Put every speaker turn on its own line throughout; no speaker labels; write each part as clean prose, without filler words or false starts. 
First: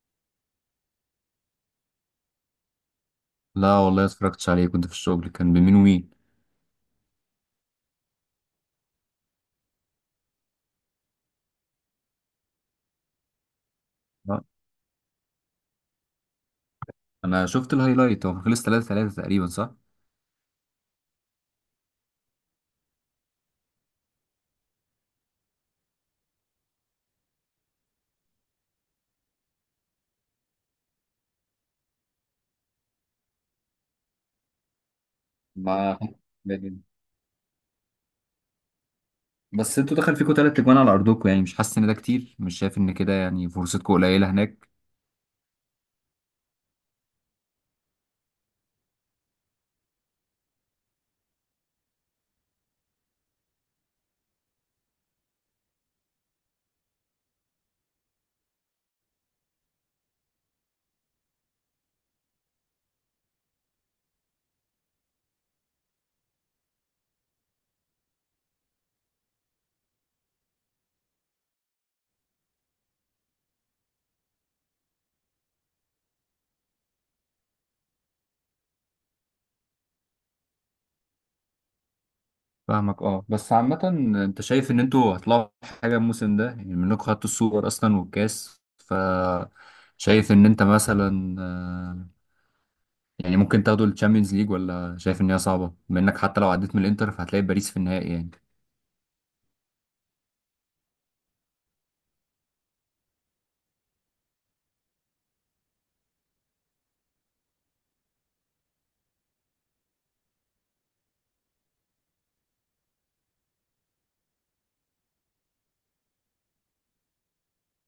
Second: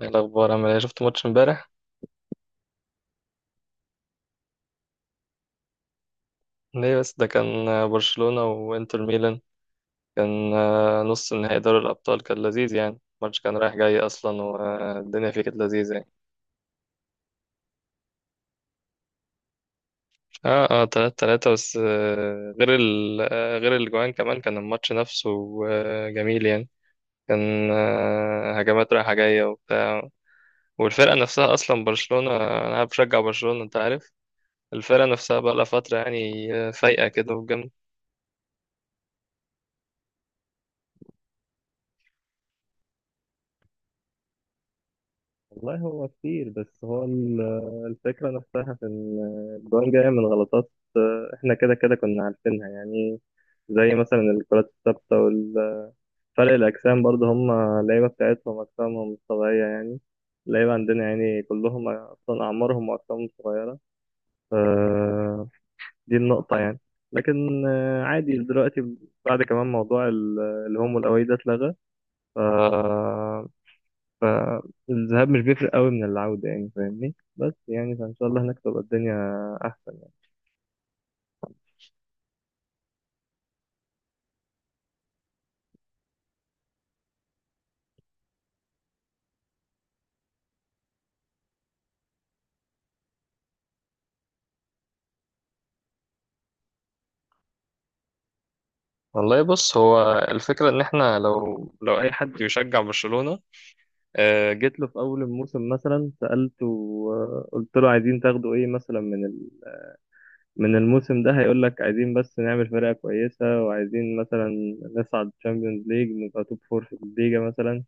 إيه الأخبار؟ عامل إيه؟ شفت ماتش امبارح؟
لا والله اتفرجتش عليه، كنت في الشغل. كان بمين ومين؟
ليه بس؟ ده كان برشلونة وإنتر ميلان. كان نص نهائي دوري الأبطال، كان لذيذ يعني. الماتش كان رايح جاي أصلا
آه.
والدنيا فيه كانت لذيذة يعني.
انا شفت الهايلايت، هو خلص 3-3 تقريبا، صح؟
اه اه، تلاتة تلاتة. بس غير ال آه، غير الجوان كمان، كان الماتش نفسه جميل يعني. كان هجمات رايحة جاية وبتاع. والفرقة نفسها أصلا برشلونة، أنا بشجع برشلونة أنت عارف. الفرقة نفسها بقى لها
ما
فترة
خدتش
يعني
بالي.
فايقة كده.
بس انتوا دخل فيكم تلات اجوان على ارضكم، يعني مش حاسس ان ده كتير؟ مش شايف ان كده يعني فرصتكم قليله هناك؟
والله هو كتير، بس هو الفكرة نفسها في إن الجوان جاية من غلطات. إحنا كده كده كنا عارفينها يعني. زي مثلا الكرات الثابتة وفرق الأجسام برضه، هم اللعيبة بتاعتهم أجسامهم مش طبيعية يعني. اللعيبة عندنا يعني كلهم أصلا أعمارهم وأجسامهم صغيرة. ف- دي النقطة يعني. لكن عادي دلوقتي بعد كمان موضوع الهوم والأوي ده اتلغى. ف فالذهاب مش بيفرق قوي من العودة يعني، فاهمني؟ بس يعني فإن شاء الله هناك تبقى الدنيا أحسن.
فاهمك اه، بس عامه انت شايف ان انتوا هتطلعوا حاجه الموسم ده؟ يعني منكم خدتوا السوبر اصلا والكاس، ف شايف ان انت مثلا يعني ممكن تاخدوا الشامبيونز ليج؟ ولا شايف ان هي صعبه، بما انك حتى لو عديت من الانتر فهتلاقي باريس في النهائي يعني؟
والله بص، هو الفكرة إن إحنا، لو أي حد يشجع برشلونة جيت له في أول الموسم مثلا سألته، قلت له عايزين تاخدوا إيه مثلا من من الموسم ده، هيقول لك عايزين بس نعمل فرقة كويسة، وعايزين مثلا نصعد تشامبيونز ليج، نبقى توب فور في الليجا مثلا.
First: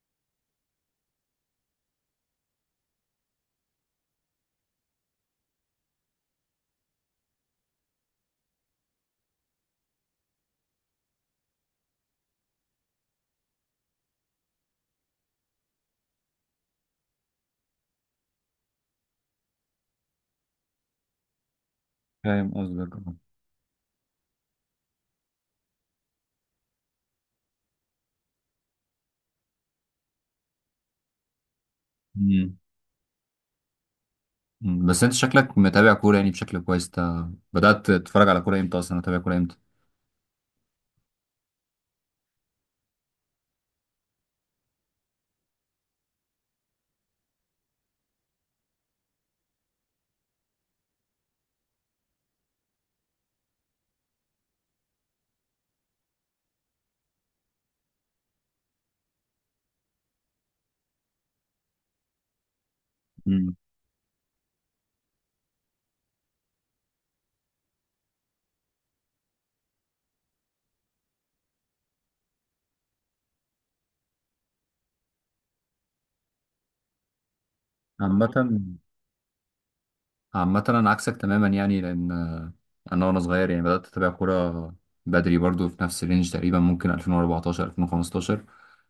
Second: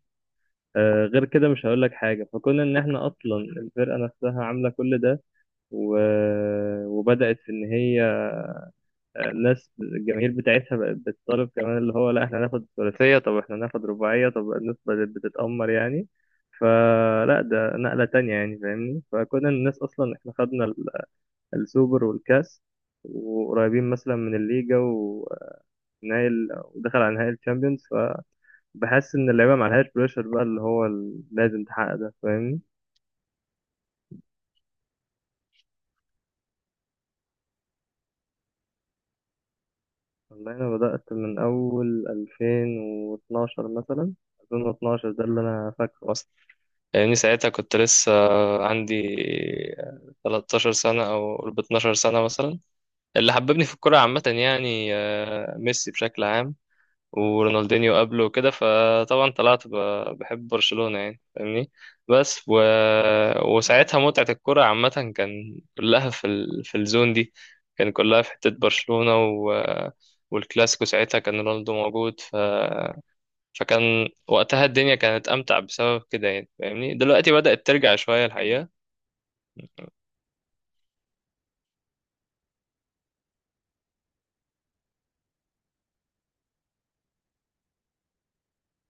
غير كده مش هقول لك حاجة. فكون إن إحنا أصلا الفرقة نفسها عاملة كل ده و... وبدأت إن هي الناس، الجماهير بتاعتها بقت بتطالب كمان، اللي هو لا احنا هناخد ثلاثية، طب احنا هناخد رباعية، طب الناس بدأت بتتأمر يعني. فلا ده نقلة تانية يعني، فاهمني؟ فكنا الناس أصلا، احنا خدنا السوبر
فاهم
والكاس،
قصدك
وقريبين مثلا من الليجا، ونهائي ودخل على نهائي الشامبيونز. فبحس إن اللعيبة ما عليهاش بريشر بقى، اللي هو لازم تحقق ده،
اه.
فاهمني؟
مم. بس انت شكلك متابع كورة يعني بشكل كويس، انت بدأت تتفرج على كورة امتى اصلا؟ تتابع كورة امتى؟
والله أنا بدأت من أول 2012 مثلا. 2012 ده اللي أنا فاكره أصلا، لأني ساعتها كنت لسه عندي 13 سنة أو قرب 12 سنة مثلا. اللي حببني في الكورة عامة يعني ميسي بشكل عام، ورونالدينيو قبله وكده. فطبعا طلعت بحب برشلونة يعني، فاهمني؟ بس و...
مم.
وساعتها متعة الكرة عامة كان كلها في الزون دي، كان كلها في حتة برشلونة والكلاسيكو ساعتها كان رونالدو موجود فكان وقتها الدنيا كانت أمتع بسبب كده يعني، فاهمني؟ دلوقتي بدأت ترجع شوية
عامة عامة انا عكسك تماما يعني، لان انا وانا صغير يعني بدأت اتابع كورة بدري برضو، في نفس الرينج تقريبا، ممكن 2014 2015.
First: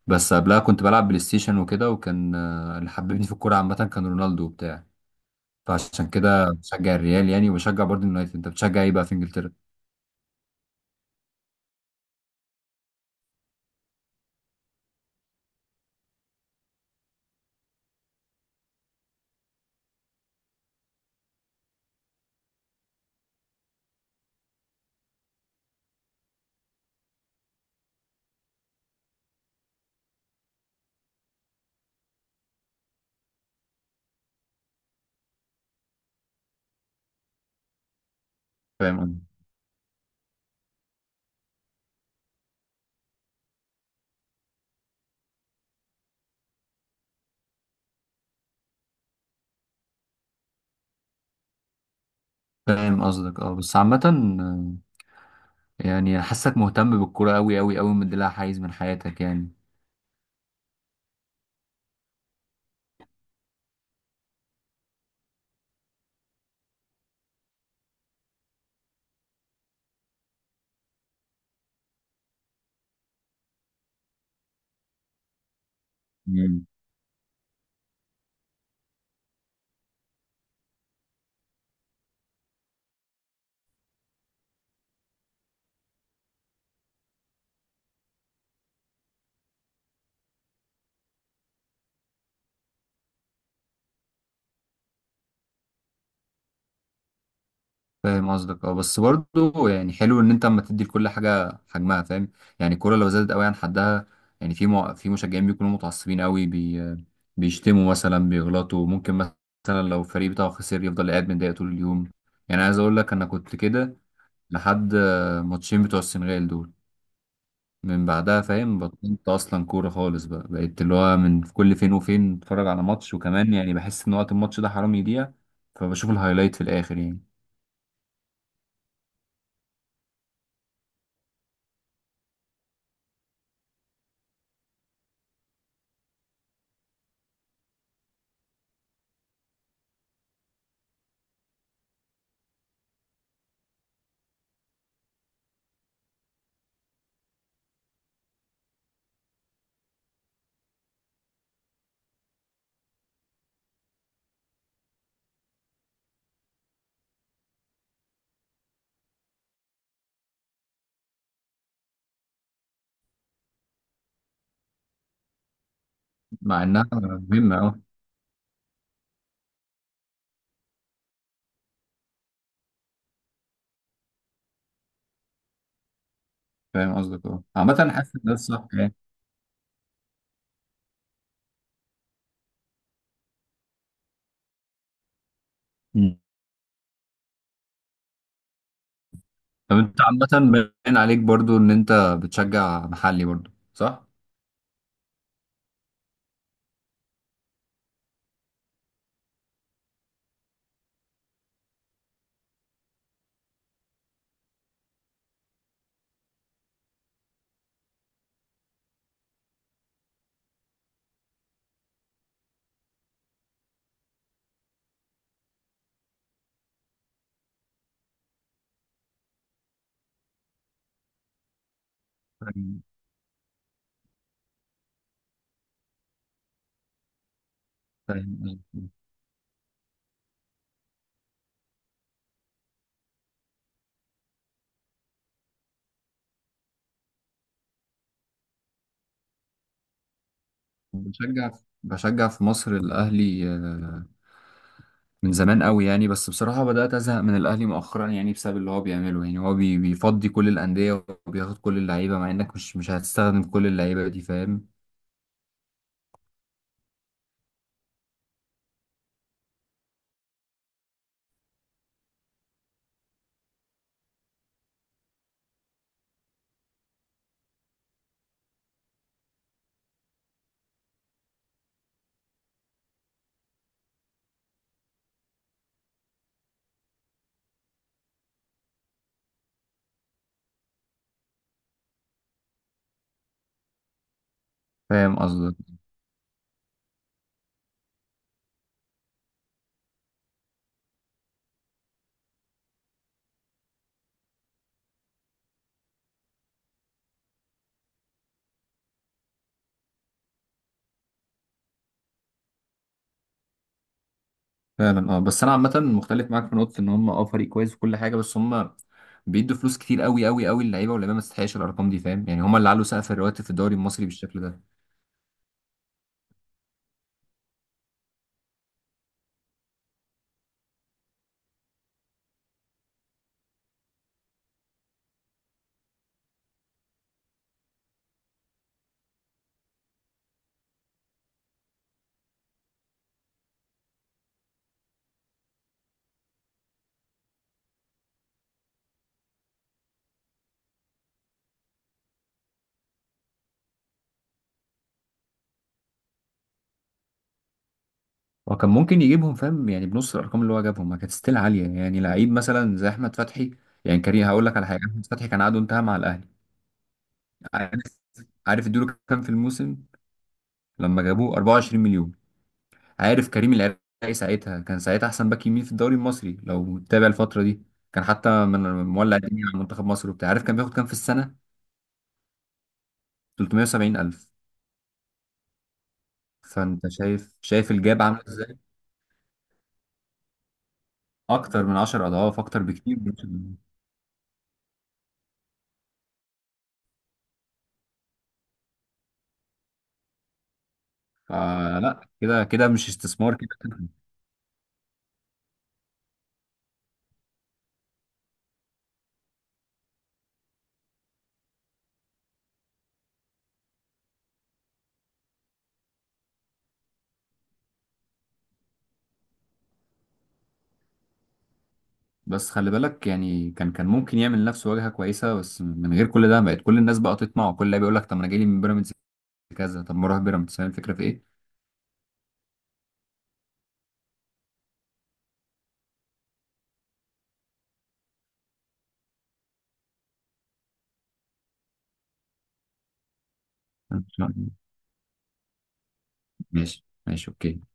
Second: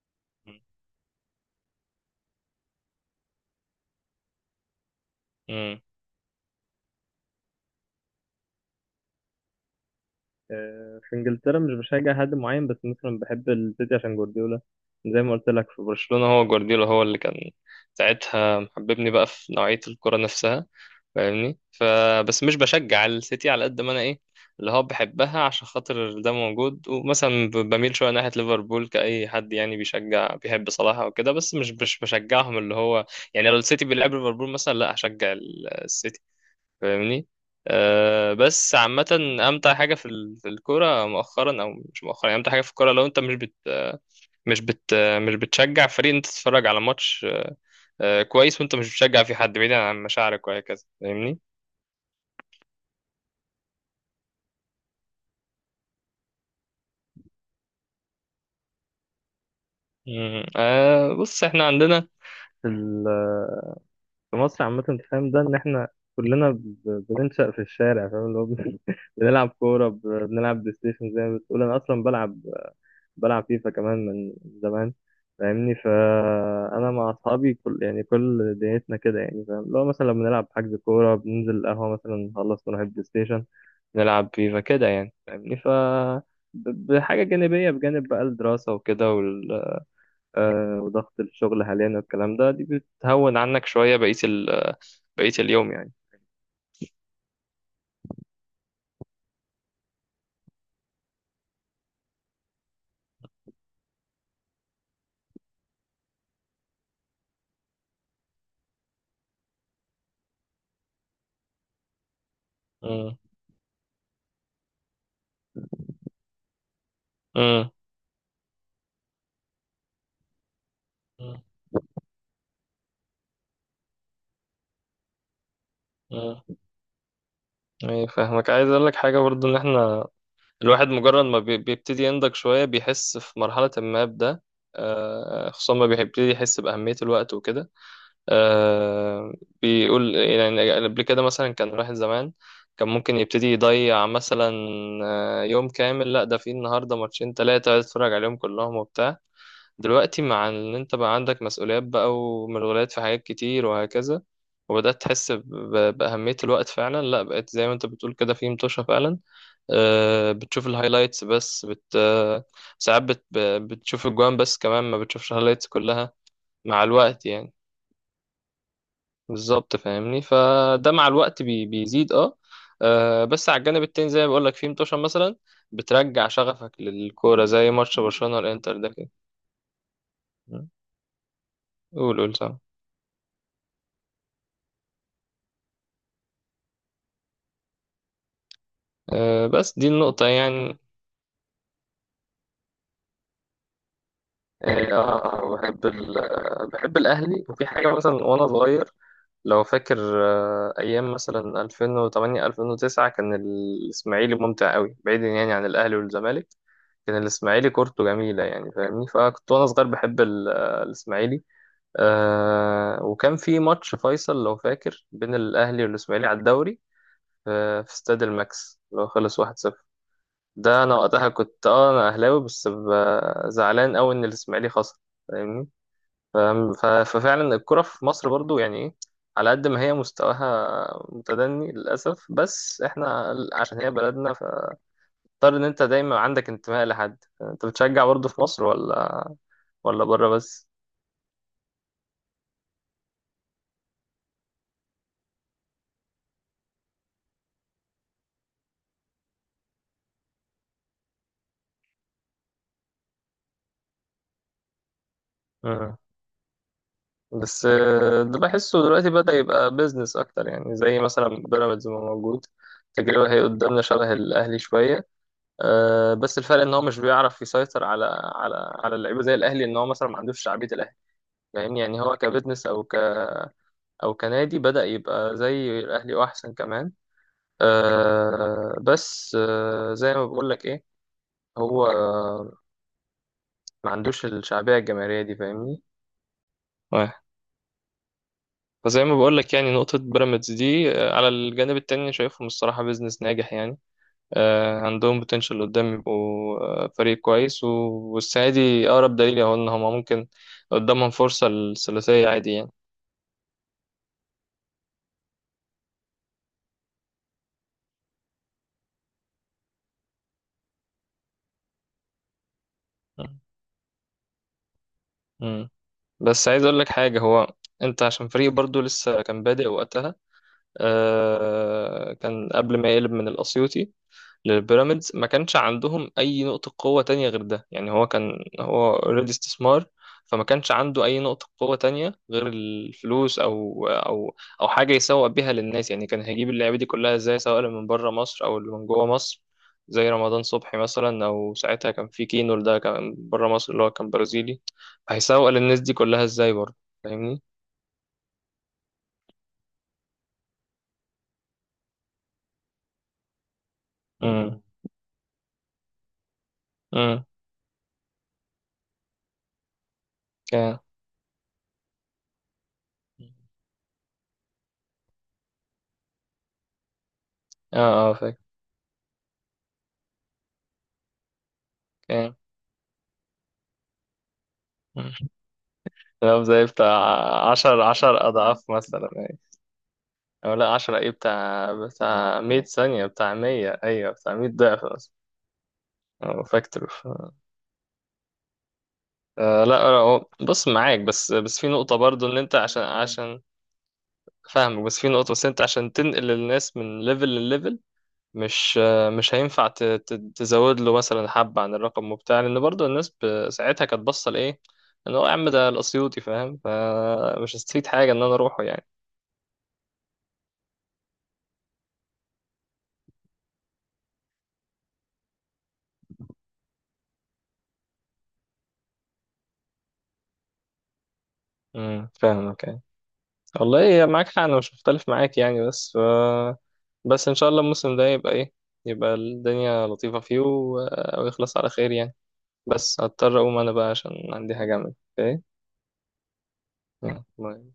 بس قبلها
الحقيقة.
كنت بلعب بلاي ستيشن وكده، وكان اللي حببني في الكورة عامة كان رونالدو وبتاع، فعشان كده بشجع الريال يعني، وبشجع برضو اليونايتد. انت بتشجع ايه بقى في انجلترا؟
في انجلترا مش بشجع حد معين، بس مثلا بحب السيتي عشان جوارديولا. زي ما قلت لك في برشلونة، هو جوارديولا هو اللي كان ساعتها محببني بقى في نوعية الكرة نفسها، فاهمني؟ فبس مش بشجع السيتي على قد ما انا ايه، اللي هو بحبها عشان خاطر ده موجود. ومثلا بميل شويه ناحيه ليفربول كأي حد يعني بيشجع، بيحب صلاح او كده. بس مش بشجعهم اللي هو، يعني لو السيتي بيلعب ليفربول مثلا، لا هشجع السيتي، فاهمني؟ أه بس عامة،
فاهم.
أمتع حاجة في في الكورة مؤخرا، أو مش مؤخرا يعني، أمتع حاجة في الكورة لو أنت مش بت مش بتشجع فريق، أنت تتفرج على ماتش أه كويس، وأنت مش بتشجع في حد، بعيدا عن مشاعرك وهكذا، فاهمني؟
فاهم قصدك اه، بس عامة يعني حاسك مهتم بالكورة أوي أوي أوي، مديلها حيز من حياتك يعني.
مم. أه بص، إحنا عندنا في في مصر عامة، أنت فاهم ده، إن إحنا كلنا بننشأ في الشارع، فاهم؟ اللي هو بن- بنلعب كورة، بنلعب بلاي ستيشن. زي ما بتقول أنا أصلا بلعب، بلعب فيفا كمان من زمان، فاهمني؟
مم.
فأنا مع أصحابي كل يعني كل دنيتنا كده يعني، فاهم؟ لو مثلا لما نلعب حجز كورة، بننزل القهوة مثلا، نخلص نروح البلاي ستيشن، نلعب فيفا كده يعني، فاهمني؟ بحاجة جانبية بجانب بقى الدراسة وكده وضغط الشغل حاليا والكلام ده، دي بتهون عنك شوية بقية بقية اليوم يعني.
فاهم قصدك اه، بس برضو يعني حلو ان انت اما تدي لكل حاجه حجمها، فاهم؟ يعني الكوره لو زادت قوي عن حدها، يعني في مشجعين بيكونوا متعصبين قوي، بيشتموا مثلا، بيغلطوا، ممكن مثلا لو الفريق بتاعه خسر يفضل قاعد متضايق طول اليوم. يعني عايز اقول لك
امم.
انا كنت كده لحد ماتشين بتوع السنغال دول.
امم.
من بعدها فاهم بطلت اصلا كوره خالص، بقى بقيت اللي هو من كل فين وفين اتفرج على ماتش. وكمان يعني بحس ان وقت الماتش ده حرام يضيع، فبشوف الهايلايت
امم.
في الاخر يعني،
ايه، فاهمك، عايز اقول لك حاجة برضو، ان احنا الواحد مجرد ما بيبتدي ينضج شوية، بيحس في مرحلة ما بده خصوصا ما بيبتدي يحس بأهمية الوقت وكده. آه، بيقول يعني قبل كده مثلا، كان الواحد زمان كان ممكن يبتدي يضيع مثلا يوم كامل، لا ده في النهاردة ماتشين تلاتة عايز اتفرج عليهم كلهم وبتاع. دلوقتي مع ان انت بقى عندك مسؤوليات بقى، ومشغولات في حاجات كتير وهكذا، وبدأت تحس بأهمية الوقت فعلا. لا بقيت زي ما انت بتقول كده في متوشة فعلا، بتشوف الهايلايتس، بس بت آه، ساعات بتشوف الجوان بس كمان، ما بتشوفش الهايلايتس كلها
مع
مع
انها
الوقت يعني.
مهمه اه.
بالظبط فاهمني، فده مع الوقت بيزيد اه. بس على الجانب التاني زي ما بقول لك، في متوشة مثلا بترجع شغفك
فاهم قصدك اه.
للكورة، زي
عامه
ماتش
حاسس ان ده
برشلونة
الصح
والانتر ده
يعني.
كده. قول قول سام.
مم. طب
بس دي
انت
النقطة
عامه
يعني.
باين عليك برضو ان انت بتشجع محلي برضو، صح؟
يعني اه، بحب الاهلي. وفي حاجه مثلا وانا صغير لو فاكر، ايام مثلا 2008 2009 كان الاسماعيلي ممتع قوي، بعيدا يعني عن الاهلي والزمالك. كان الاسماعيلي كورته جميله يعني، فاهمني؟ فكنت وانا صغير بحب الاسماعيلي. آه، وكان في ماتش فيصل لو فاكر بين الاهلي والاسماعيلي على الدوري، في استاد الماكس لو، خلص 1-0. ده انا وقتها كنت اه، انا اهلاوي، بس
فاهم.
زعلان قوي ان الاسماعيلي خسر، فاهمني؟ فاهم؟ ففعلا الكرة في مصر
فاهم
برضو يعني
قصدك.
ايه، على قد ما هي مستواها متدني للأسف، بس احنا عشان هي بلدنا فاضطر. ان انت دايما عندك انتماء لحد، انت بتشجع برضو في مصر، ولا ولا بره بس؟
بشجع بشجع في مصر الاهلي من زمان قوي يعني، بس بصراحة بدأت أزهق من الأهلي مؤخرا يعني، بسبب اللي هو بيعمله. يعني هو بيفضي كل الأندية وبياخد كل اللعيبة، مع إنك مش هتستخدم كل اللعيبة دي، فاهم؟
مم. بس ده بحسه دلوقتي بدأ يبقى بيزنس اكتر يعني، زي مثلا بيراميدز ما موجود. تجربة هي قدامنا شبه الأهلي شوية. أه بس الفرق إن هو مش بيعرف يسيطر على، على على اللعيبة زي الأهلي، إن هو مثلا ما عندوش شعبية الأهلي، فاهمني؟ يعني هو كبزنس، أو ك او كنادي، بدأ يبقى زي الاهلي واحسن كمان. آه بس آه زي ما بقول لك ايه، هو آه ما عندوش الشعبية
فاهم
الجماهيرية دي،
قصدك.
فاهمني؟ آه. فزي ما بقول لك يعني، نقطة بيراميدز دي على الجانب التاني، أنا شايفهم الصراحة بيزنس ناجح يعني. عندهم بوتنشال قدام يبقوا فريق كويس والسنة دي أقرب دليل أهو، إن هما ممكن قدامهم فرصة الثلاثية عادي يعني.
فعلا اه، بس أنا عامة مختلف معاك في نقطة، إن هم اه فريق كويس وكل حاجة، بس هم بيدوا فلوس كتير قوي قوي قوي للعيبة، واللعيبة ما تستحقش الأرقام دي، فاهم؟ يعني هم اللي علوا سقف الرواتب في الدوري المصري بالشكل ده.
مم. بس عايز أقول لك حاجة، هو أنت عشان فريق برضو لسه كان بادئ وقتها، كان قبل ما يقلب من الأسيوطي للبيراميدز، ما كانش عندهم أي نقطة قوة تانية غير ده يعني. هو كان هو اوريدي استثمار، فما كانش عنده أي نقطة قوة تانية غير الفلوس أو حاجة يسوق بيها للناس يعني. كان هيجيب اللعيبة دي كلها إزاي، سواء اللي من بره مصر أو اللي من جوه مصر، زي رمضان صبحي مثلا، أو ساعتها كان في كينور ده كان بره مصر اللي هو كان برازيلي، هيسوق للناس دي كلها إزاي برضه، فاهمني؟
وكان ممكن يجيبهم فاهم، يعني بنص الأرقام اللي هو جابهم ما كانت ستيل عالية، يعني لعيب مثلا زي أحمد فتحي. يعني كريم، هقول لك
امم.
على حاجة، أحمد فتحي كان عقده انتهى مع الأهلي.
امم.
عارف. عارف ادوله كام في الموسم
كان
لما جابوه؟ 24 مليون. عارف كريم العراقي ساعتها كان ساعتها احسن باك يمين في الدوري المصري، لو متابع الفتره دي،
اه.
كان
اه فاكر.
حتى من مولع الدنيا على منتخب مصر وبتاع. عارف كان بياخد كام في السنه؟
كام؟
370 الف.
كلام زي
فانت
بتاع
شايف
عشر،
الجاب عامله
عشر
ازاي.
أضعاف مثلا يعني. أو لا، عشرة إيه،
اكتر
بتاع
من 10 اضعاف،
بتاع مية،
اكتر بكتير.
ثانية، بتاع مية، أيوة بتاع مية ضعف مثلا. أو فاكتور لا لا، بص معاك، بس في نقطة
فلا
برضو، إن
كده
أنت
كده
عشان
مش استثمار
عشان
كده.
فاهمك، بس في نقطة، بس أنت عشان تنقل الناس من ليفل لليفل، مش مش هينفع تزود له مثلا حبة عن الرقم وبتاع. لأن برضو الناس ساعتها كانت باصة لإيه؟ إن هو يا عم ده الأسيوطي، فاهم؟ فمش هستفيد حاجة إن أنا أروحه يعني.
بس خلي بالك يعني، كان ممكن يعمل لنفسه واجهه كويسه بس من غير كل ده. بقت كل الناس بقى تطمع، وكل اللي بيقول لك طب ما انا جاي لي من بيراميدز كذا، طب ما اروح بيراميدز. فاهم الفكره في ايه؟
امم، فاهمك يعني. والله إيه، معاك حق، انا مش مختلف معاك يعني. بس ان شاء الله الموسم ده يبقى ايه، يبقى الدنيا لطيفة فيه ويخلص على خير يعني. بس هضطر اقوم انا بقى
إن
عشان
شاء
عندي
الله.
حاجة اعمل. اوكي.
ماشي
يلا،
ماشي اوكي
باي.